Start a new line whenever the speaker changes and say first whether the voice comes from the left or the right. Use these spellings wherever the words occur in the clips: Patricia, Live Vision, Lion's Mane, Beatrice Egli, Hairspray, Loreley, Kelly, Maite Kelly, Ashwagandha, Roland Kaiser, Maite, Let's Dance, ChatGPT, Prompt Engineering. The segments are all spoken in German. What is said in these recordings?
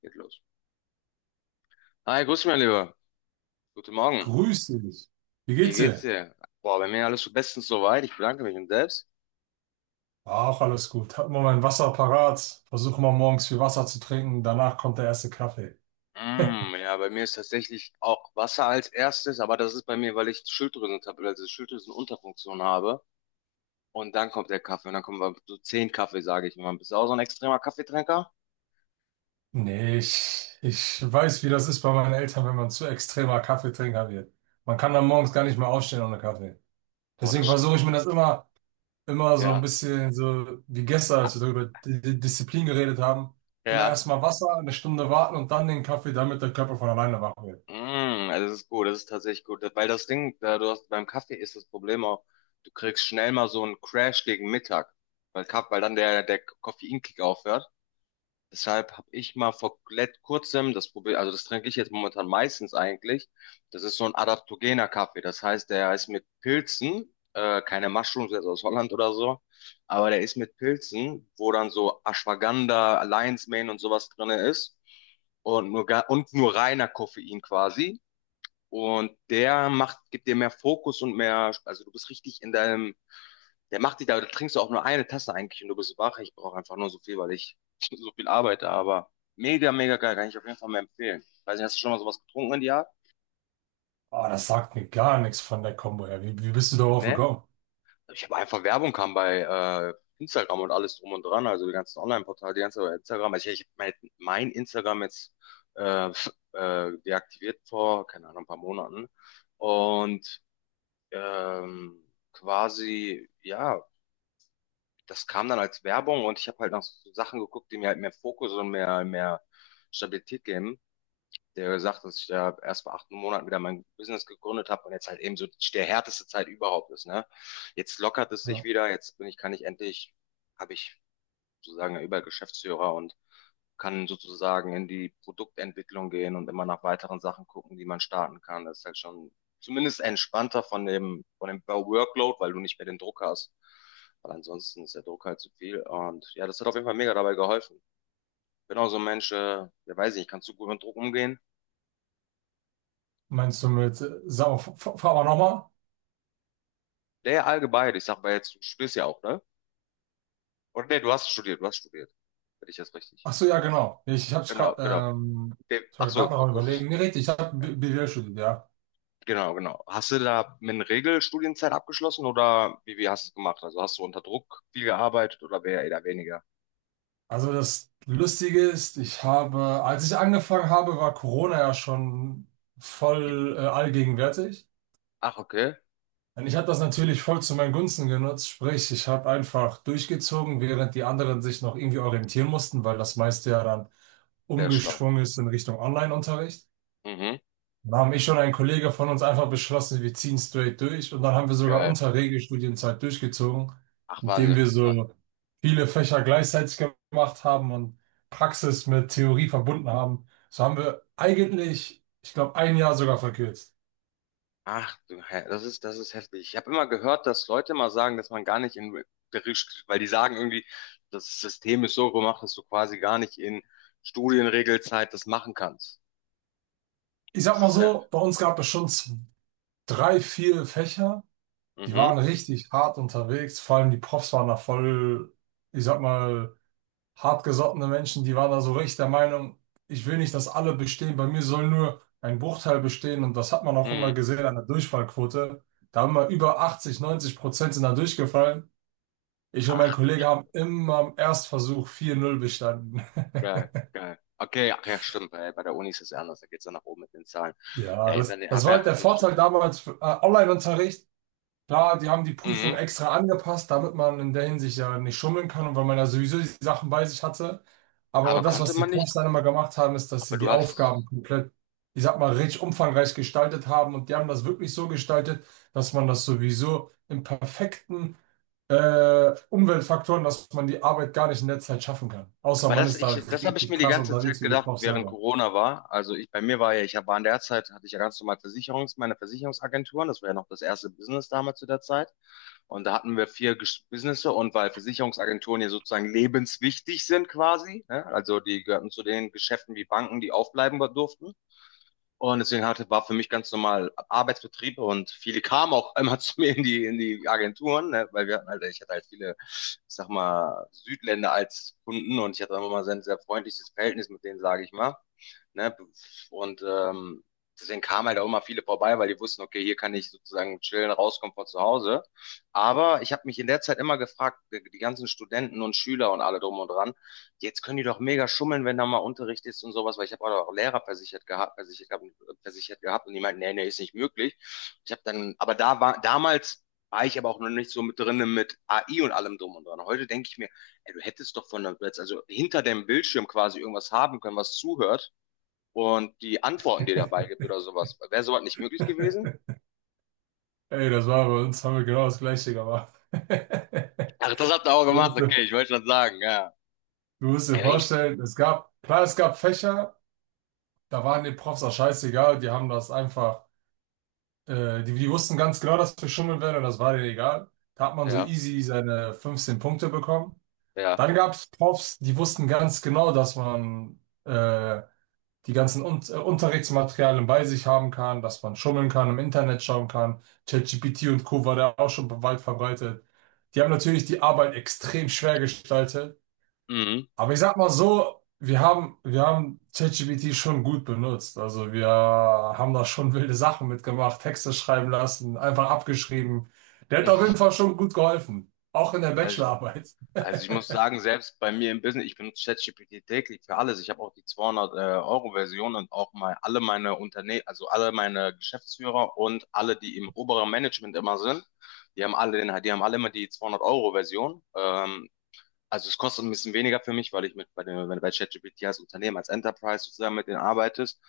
left: Geht los. Hi, grüß mich, mein Lieber. Guten Morgen.
right: Grüß dich. Wie
left: Wie
right: geht's
left: geht's
right: dir?
left: dir? Boah, bei mir alles so bestens soweit. Ich bedanke mich und selbst.
right: Ach, alles gut. Hab mal mein Wasser parat. Versuche mal morgens viel Wasser zu trinken. Danach kommt der erste Kaffee.
left: Mm, ja, bei mir ist tatsächlich auch Wasser als erstes, aber das ist bei mir, weil ich Schilddrüsentabletten, also Schilddrüsenunterfunktion habe. Und dann kommt der Kaffee und dann kommen wir so 10 Kaffee, sage ich mal. Bist du auch so ein extremer Kaffeetrinker?
right: Nee, ich weiß, wie das ist bei meinen Eltern, wenn man zu extremer Kaffeetrinker wird. Man kann dann morgens gar nicht mehr aufstehen ohne Kaffee.
left: Boah,
right: Deswegen
left: das
right: versuche ich
left: stimmt.
right: mir das immer, immer so ein
left: Ja,
right: bisschen so wie gestern, als wir darüber Disziplin geredet haben. Immer
left: ja.
right: erstmal Wasser, eine Stunde warten und dann den Kaffee, damit der Körper von alleine wach wird.
left: Mm, also das ist gut, das ist tatsächlich gut. Weil das Ding, da du hast, beim Kaffee ist das Problem auch, du kriegst schnell mal so einen Crash gegen Mittag, weil dann der Koffeinkick aufhört. Deshalb habe ich mal vor kurzem das Problem, also das trinke ich jetzt momentan meistens eigentlich. Das ist so ein adaptogener Kaffee. Das heißt, der ist mit Pilzen, keine Mushrooms jetzt aus Holland oder so, aber der ist mit Pilzen, wo dann so Ashwagandha, Lion's Mane und sowas drinne ist. Und nur reiner Koffein quasi. Und der macht, gibt dir mehr Fokus und mehr, also du bist richtig in deinem, der macht dich da, da trinkst du auch nur eine Tasse eigentlich und du bist wach. Ich brauche einfach nur so viel, weil ich so viel arbeite, aber mega, mega geil, kann ich auf jeden Fall mal empfehlen. Weiß nicht, hast du schon mal sowas getrunken in die Art?
right: Ah, das sagt mir gar nichts von der Kombo her. Wie bist du darauf
left: Ne?
right: gekommen?
left: Ich habe einfach Werbung kam bei Instagram und alles drum und dran, also die ganzen Online-Portale, die ganze Instagram. Also ich hab mein Instagram jetzt deaktiviert vor, keine Ahnung, ein paar Monaten. Und ähm, quasi, ja, das kam dann als Werbung und ich habe halt nach so Sachen geguckt, die mir halt mehr Fokus und mehr Stabilität geben. Der gesagt, dass ich ja erst vor 8 Monaten wieder mein Business gegründet habe und jetzt halt eben so der härteste Zeit überhaupt ist, ne? Jetzt lockert es sich
right: Ja.
left: wieder, jetzt bin ich, kann ich endlich, habe ich sozusagen über Geschäftsführer und kann sozusagen in die Produktentwicklung gehen und immer nach weiteren Sachen gucken, die man starten kann. Das ist halt schon zumindest entspannter von dem Workload, weil du nicht mehr den Druck hast. Weil ansonsten ist der Druck halt zu viel. Und ja, das hat auf jeden Fall mega dabei geholfen. Ich bin auch so ein Mensch, ja weiß ich nicht, kannst du gut mit Druck umgehen?
right: Meinst du mit, sag mal, fahr mal nochmal?
left: Der allgemein, ich sag mal jetzt, du studierst ja auch, ne? Oder nee, du hast studiert, du hast studiert. Wenn ich das richtig
right: Ach so, ja,
left: weiß.
right: genau. Nee, ich habe
left: Genau,
right: gerade
left: genau. Der,
right: ich
left: ach
right: war gerade
left: so,
right: noch am
left: akustisch.
right: Überlegen. Nee, richtig, ich habe BWL studiert, ja.
left: Genau, genau. Hast du da mit einer Regelstudienzeit abgeschlossen oder wie hast du es gemacht? Also hast du unter Druck viel gearbeitet oder eher weniger?
right: Also das Lustige ist, ich habe, als ich angefangen habe, war Corona ja schon voll allgegenwärtig.
left: Ach, okay.
right: Und ich habe das natürlich voll zu meinen Gunsten genutzt. Sprich, ich habe einfach durchgezogen, während die anderen sich noch irgendwie orientieren mussten, weil das meiste ja dann
left: Sehr schlau.
right: umgeschwungen ist in Richtung Online-Unterricht.
left: Mhm.
right: Da haben ich und ein Kollege von uns einfach beschlossen, wir ziehen straight durch. Und dann haben wir sogar
left: Geil.
right: unsere Regelstudienzeit durchgezogen,
left: Ach,
right: indem
left: Wahnsinn.
right: wir
left: Ja.
right: so viele Fächer gleichzeitig gemacht haben und Praxis mit Theorie verbunden haben. So haben wir eigentlich, ich glaube, ein Jahr sogar verkürzt.
left: Ach, du, das ist heftig. Ich habe immer gehört, dass Leute mal sagen, dass man gar nicht in Bericht, weil die sagen irgendwie, das System ist so gemacht, dass du quasi gar nicht in Studienregelzeit das machen kannst.
right: Ich sag
left: Das
right: mal
left: ist ja.
right: so, bei uns gab es schon drei, vier Fächer, die
left: Mhm.
right: waren richtig hart unterwegs. Vor allem die Profs waren da voll, ich sag mal, hartgesottene Menschen, die waren da so richtig der Meinung, ich will nicht, dass alle bestehen, bei mir soll nur ein Bruchteil bestehen, und das hat man auch immer
left: Mhm.
right: gesehen an der Durchfallquote. Da haben wir über 80, 90% sind da durchgefallen. Ich und mein
left: Ach,
right: Kollege haben immer am Erstversuch 4-0 bestanden.
left: geil, geil. Okay, ach ja, stimmt. Bei der Uni ist es ja anders. Da geht's dann nach oben mit den Zahlen.
right: Ja,
left: Ja, ich
right: das, das
left: hab
right: war
left: ja
right: halt der
left: nicht
right: Vorteil
left: studiert.
right: damals für Online-Unterricht. Klar, die haben die Prüfung
left: Mhm.
right: extra angepasst, damit man in der Hinsicht ja nicht schummeln kann und weil man ja sowieso die Sachen bei sich hatte. Aber
left: Aber
right: das,
left: konnte
right: was die
left: man
right: Profs
left: nicht.
right: dann immer gemacht haben, ist, dass
left: Aber
right: sie
left: du
right: die Aufgaben
left: hast.
right: komplett, ich sag mal, richtig umfangreich gestaltet haben, und die haben das wirklich so gestaltet, dass man das sowieso im perfekten Umweltfaktoren, dass man die Arbeit gar nicht in der Zeit schaffen kann. Außer
left: Aber
right: man
left: das,
right: ist da
left: ich, das habe ich
right: richtig
left: mir die
right: krass
left: ganze Zeit
right: unterwegs wie die
left: gedacht,
right: Profs
left: während
right: selber.
left: Corona war. Also ich, bei mir war ja, war in der Zeit, hatte ich ja ganz normal meine Versicherungsagenturen. Das war ja noch das erste Business damals zu der Zeit. Und da hatten wir vier Businesse und weil Versicherungsagenturen ja sozusagen lebenswichtig sind quasi, ne? Also die gehörten zu den Geschäften wie Banken, die aufbleiben durften. Und deswegen hatte, war für mich ganz normal Arbeitsbetrieb und viele kamen auch immer zu mir in die Agenturen, ne? Weil wir hatten halt, ich hatte halt viele, ich sag mal, Südländer als Kunden und ich hatte immer mal sehr, sehr freundliches Verhältnis mit denen, sage ich mal. Ne? Und deswegen kamen halt auch immer viele vorbei, weil die wussten, okay, hier kann ich sozusagen chillen, rauskommen von zu Hause. Aber ich habe mich in der Zeit immer gefragt, die ganzen Studenten und Schüler und alle drum und dran, jetzt können die doch mega schummeln, wenn da mal Unterricht ist und sowas, weil ich habe auch Lehrer versichert gehabt, und die meinten, nee, nee, ist nicht möglich. Ich habe dann, aber da war damals war ich aber auch noch nicht so mit drin, mit AI und allem drum und dran. Heute denke ich mir, ey, du hättest doch von der, also hinter dem Bildschirm quasi irgendwas haben können, was zuhört und die Antworten, die dabei gibt oder sowas. Wäre sowas nicht möglich gewesen?
right: Ey, das war bei uns, haben wir genau das Gleiche gemacht.
left: Ach, das habt ihr auch
right: So
left: gemacht,
right: ist.
left: okay, ich wollte schon sagen, ja.
right: Du musst dir
left: Ey,
right: vorstellen, es gab, klar, es gab Fächer, da waren die Profs auch scheißegal, die haben das einfach, die, die wussten ganz genau, dass wir schummeln werden, und das war denen egal. Da hat man so
left: ja,
right: easy seine 15 Punkte bekommen.
left: ja.
right: Dann gab es Profs, die wussten ganz genau, dass man äh, die ganzen Un Unterrichtsmaterialien bei sich haben kann, dass man schummeln kann, im Internet schauen kann. ChatGPT und Co. war da auch schon weit verbreitet. Die haben natürlich die Arbeit extrem schwer gestaltet.
left: Mhm.
right: Aber ich sag mal so, wir haben ChatGPT schon gut benutzt. Also wir haben da schon wilde Sachen mitgemacht, Texte schreiben lassen, einfach abgeschrieben. Der hat auf jeden Fall schon gut geholfen. Auch in der
left: Also
right: Bachelorarbeit.
left: Also ich muss sagen, selbst bei mir im Business, ich benutze ChatGPT täglich für alles. Ich habe auch die 200-Euro-Version und auch mal alle meine Unternehmen, also alle meine Geschäftsführer und alle, die im oberen Management immer sind, die haben alle immer die 200-Euro-Version. Also es kostet ein bisschen weniger für mich, weil ich mit bei dem, wenn du bei ChatGPT als Unternehmen, als Enterprise sozusagen mit denen arbeitest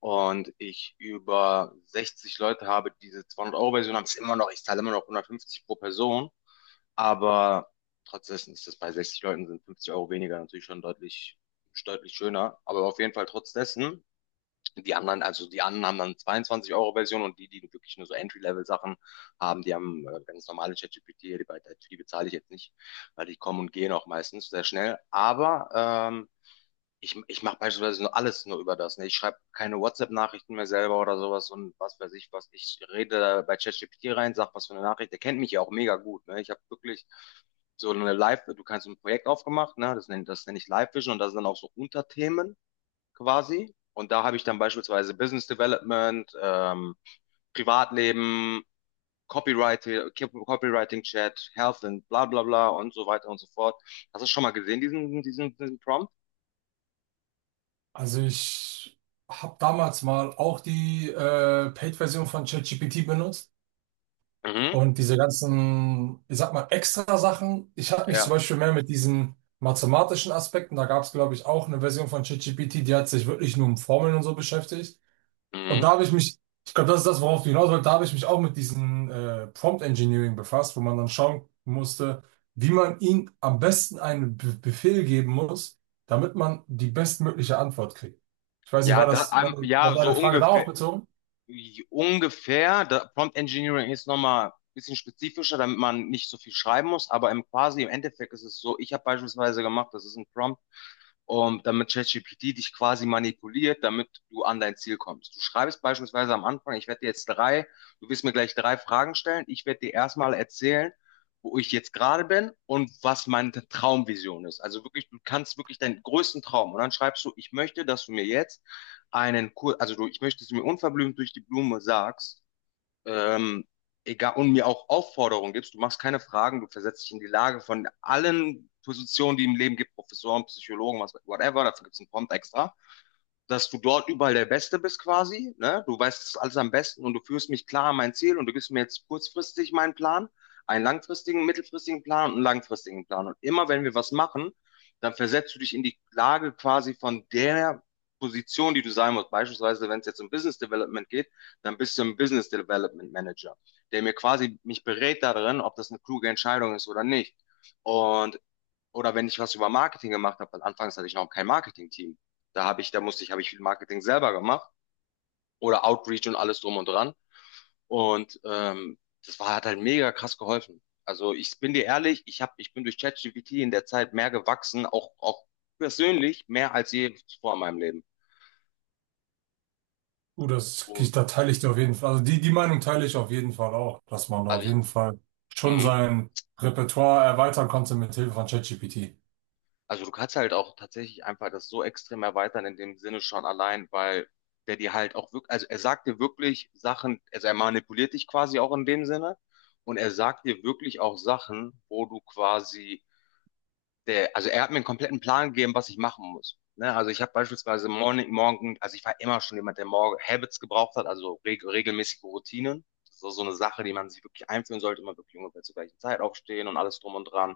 left: und ich über 60 Leute habe, die diese 200-Euro-Version haben, ist immer noch, ich zahle immer noch 150 pro Person, aber trotzdem ist das bei 60 Leuten sind 50 € weniger natürlich schon deutlich, deutlich schöner, aber auf jeden Fall trotz dessen die anderen, also die anderen haben dann 22 € Version und die, die wirklich nur so Entry-Level-Sachen haben, die haben ganz normale ChatGPT, die, die bezahle ich jetzt nicht, weil die kommen und gehen auch meistens sehr schnell. Aber ähm, ich mache beispielsweise nur alles nur über das. Ne? Ich schreibe keine WhatsApp-Nachrichten mehr selber oder sowas und was weiß ich was. Ich rede da bei ChatGPT rein, sag was für eine Nachricht. Der kennt mich ja auch mega gut. Ne? Ich habe wirklich so eine Live, du kannst ein Projekt aufgemacht, ne? Das nenn ich Live Vision und da sind dann auch so Unterthemen quasi. Und da habe ich dann beispielsweise Business Development, Privatleben, Copywriting, Copywriting Chat, Health und bla bla bla und so weiter und so fort. Hast du schon mal gesehen, diesen Prompt?
right: Also ich habe damals mal auch die Paid-Version von ChatGPT benutzt.
left: Mhm.
right: Und diese ganzen, ich sag mal, extra Sachen. Ich habe mich zum
left: Ja.
right: Beispiel mehr mit diesen mathematischen Aspekten, da gab es, glaube ich, auch eine Version von ChatGPT, die hat sich wirklich nur um Formeln und so beschäftigt. Und da
left: Mhm.
right: habe ich mich, ich glaube, das ist das, worauf du hinaus wolltest, da habe ich mich auch mit diesem Prompt Engineering befasst, wo man dann schauen musste, wie man ihm am besten einen Be Befehl geben muss, damit man die bestmögliche Antwort kriegt. Ich weiß nicht,
left: Ja,
right: war
left: da,
right: das, war, war
left: ja, so
right: deine Frage darauf
left: ungefähr.
right: bezogen?
left: Ungefähr. Da, Prompt Engineering ist nochmal ein bisschen spezifischer, damit man nicht so viel schreiben muss. Aber im quasi im Endeffekt ist es so, ich habe beispielsweise gemacht, das ist ein Prompt, um, damit ChatGPT dich quasi manipuliert, damit du an dein Ziel kommst. Du schreibst beispielsweise am Anfang, ich werde dir jetzt drei, du wirst mir gleich drei Fragen stellen. Ich werde dir erstmal erzählen, wo ich jetzt gerade bin und was meine Traumvision ist. Also wirklich, du kannst wirklich deinen größten Traum. Und dann schreibst du, ich möchte, dass du mir jetzt einen Kurs, also du, ich möchte, dass du mir unverblümt durch die Blume sagst, ähm, egal, und mir auch Aufforderungen gibst, du machst keine Fragen, du versetzt dich in die Lage von allen Positionen, die im Leben gibt, Professoren, Psychologen, was, whatever, dafür gibt es einen Prompt extra, dass du dort überall der Beste bist quasi, ne? Du weißt es alles am besten und du führst mich klar an mein Ziel und du gibst mir jetzt kurzfristig meinen Plan, einen langfristigen, mittelfristigen Plan und einen langfristigen Plan. Und immer wenn wir was machen, dann versetzt du dich in die Lage quasi von der Position, die du sein musst. Beispielsweise, wenn es jetzt um Business Development geht, dann bist du ein Business Development Manager, der mir quasi mich berät darin, ob das eine kluge Entscheidung ist oder nicht. Und oder wenn ich was über Marketing gemacht habe, weil anfangs hatte ich noch kein Marketing-Team. Da habe ich, da musste ich, habe ich viel Marketing selber gemacht oder Outreach und alles drum und dran. Und das war, hat halt mega krass geholfen. Also ich bin dir ehrlich, ich bin durch ChatGPT in der Zeit mehr gewachsen, auch, auch persönlich, mehr als je zuvor in meinem Leben.
right: Das,
left: Und,
right: da teile ich dir auf jeden Fall, also die, die Meinung teile ich auf jeden Fall auch, dass man da
left: also
right: auf
left: ich,
right: jeden Fall schon
left: mhm.
right: sein Repertoire erweitern konnte mit Hilfe von ChatGPT.
left: Also du kannst halt auch tatsächlich einfach das so extrem erweitern in dem Sinne schon allein, weil der dir halt auch wirklich, also er sagt dir wirklich Sachen, also er manipuliert dich quasi auch in dem Sinne und er sagt dir wirklich auch Sachen, wo du quasi der, also er hat mir einen kompletten Plan gegeben, was ich machen muss. Ne? Also ich habe beispielsweise morgen, also ich war immer schon jemand, der morgen Habits gebraucht hat, also regelmäßige Routinen. Das ist auch so eine Sache, die man sich wirklich einführen sollte, immer wirklich ungefähr zur gleichen Zeit aufstehen und alles drum und dran.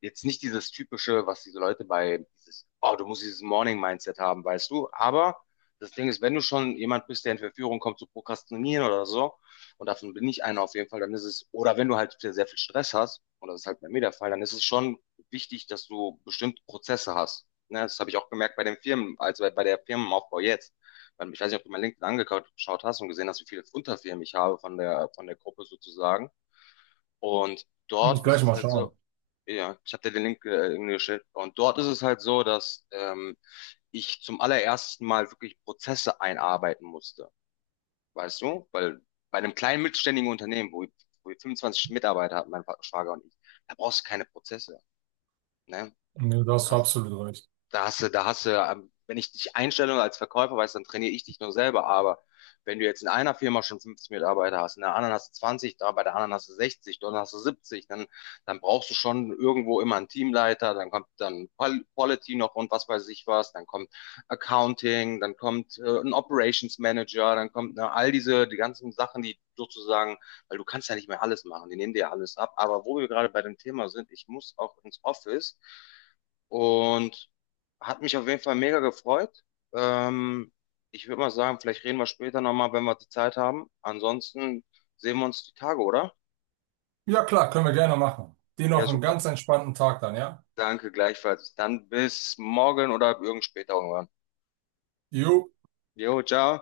left: Jetzt nicht dieses typische, was diese Leute bei dieses, oh, du musst dieses Morning-Mindset haben, weißt du. Aber das Ding ist, wenn du schon jemand bist, der in Verführung kommt zu prokrastinieren oder so, und davon bin ich einer auf jeden Fall, dann ist es, oder wenn du halt sehr viel Stress hast, und das ist halt bei mir der Fall, dann ist es schon wichtig, dass du bestimmte Prozesse hast. Ne, das habe ich auch gemerkt bei den Firmen, also bei der Firmenaufbau jetzt. Weil ich weiß nicht, ob du mein LinkedIn angeschaut hast und gesehen hast, wie viele Unterfirmen ich habe von der Gruppe sozusagen. Und
right: Kann ich
left: dort ist
right: gleich
left: es
right: mal
left: halt
right: schauen.
left: so, ja, ich habe dir den Link irgendwie geschickt. Und dort ist es halt so, dass ich zum allerersten Mal wirklich Prozesse einarbeiten musste. Weißt du? Weil bei einem kleinen mittelständigen Unternehmen, wo wir 25 Mitarbeiter hatten, mein Schwager und ich, da brauchst du keine Prozesse. Ne?
right: Nee, da hast
left: Da
right: du absolut recht.
left: da hast du, wenn ich dich einstelle als Verkäufer, weiß, dann trainiere ich dich nur selber. Aber wenn du jetzt in einer Firma schon 50 Mitarbeiter hast, in der anderen hast du 20, da bei der anderen hast du 60, dann hast du 70, dann brauchst du schon irgendwo immer einen Teamleiter, dann kommt dann Quality noch und was weiß ich was, dann kommt Accounting, dann kommt ein Operations Manager, dann kommt ne, all diese, die ganzen Sachen, die sozusagen, weil du kannst ja nicht mehr alles machen, die nehmen dir ja alles ab. Aber wo wir gerade bei dem Thema sind, ich muss auch ins Office. Und hat mich auf jeden Fall mega gefreut. Ähm, Ich würde mal sagen, vielleicht reden wir später nochmal, wenn wir die Zeit haben. Ansonsten sehen wir uns die Tage, oder?
right: Ja, klar, können wir gerne machen. Dir
left: Ja,
right: noch einen
left: super.
right: ganz entspannten Tag dann, ja?
left: Danke gleichfalls. Dann bis morgen oder irgend später irgendwann.
right: Jo.
left: Jo, ciao.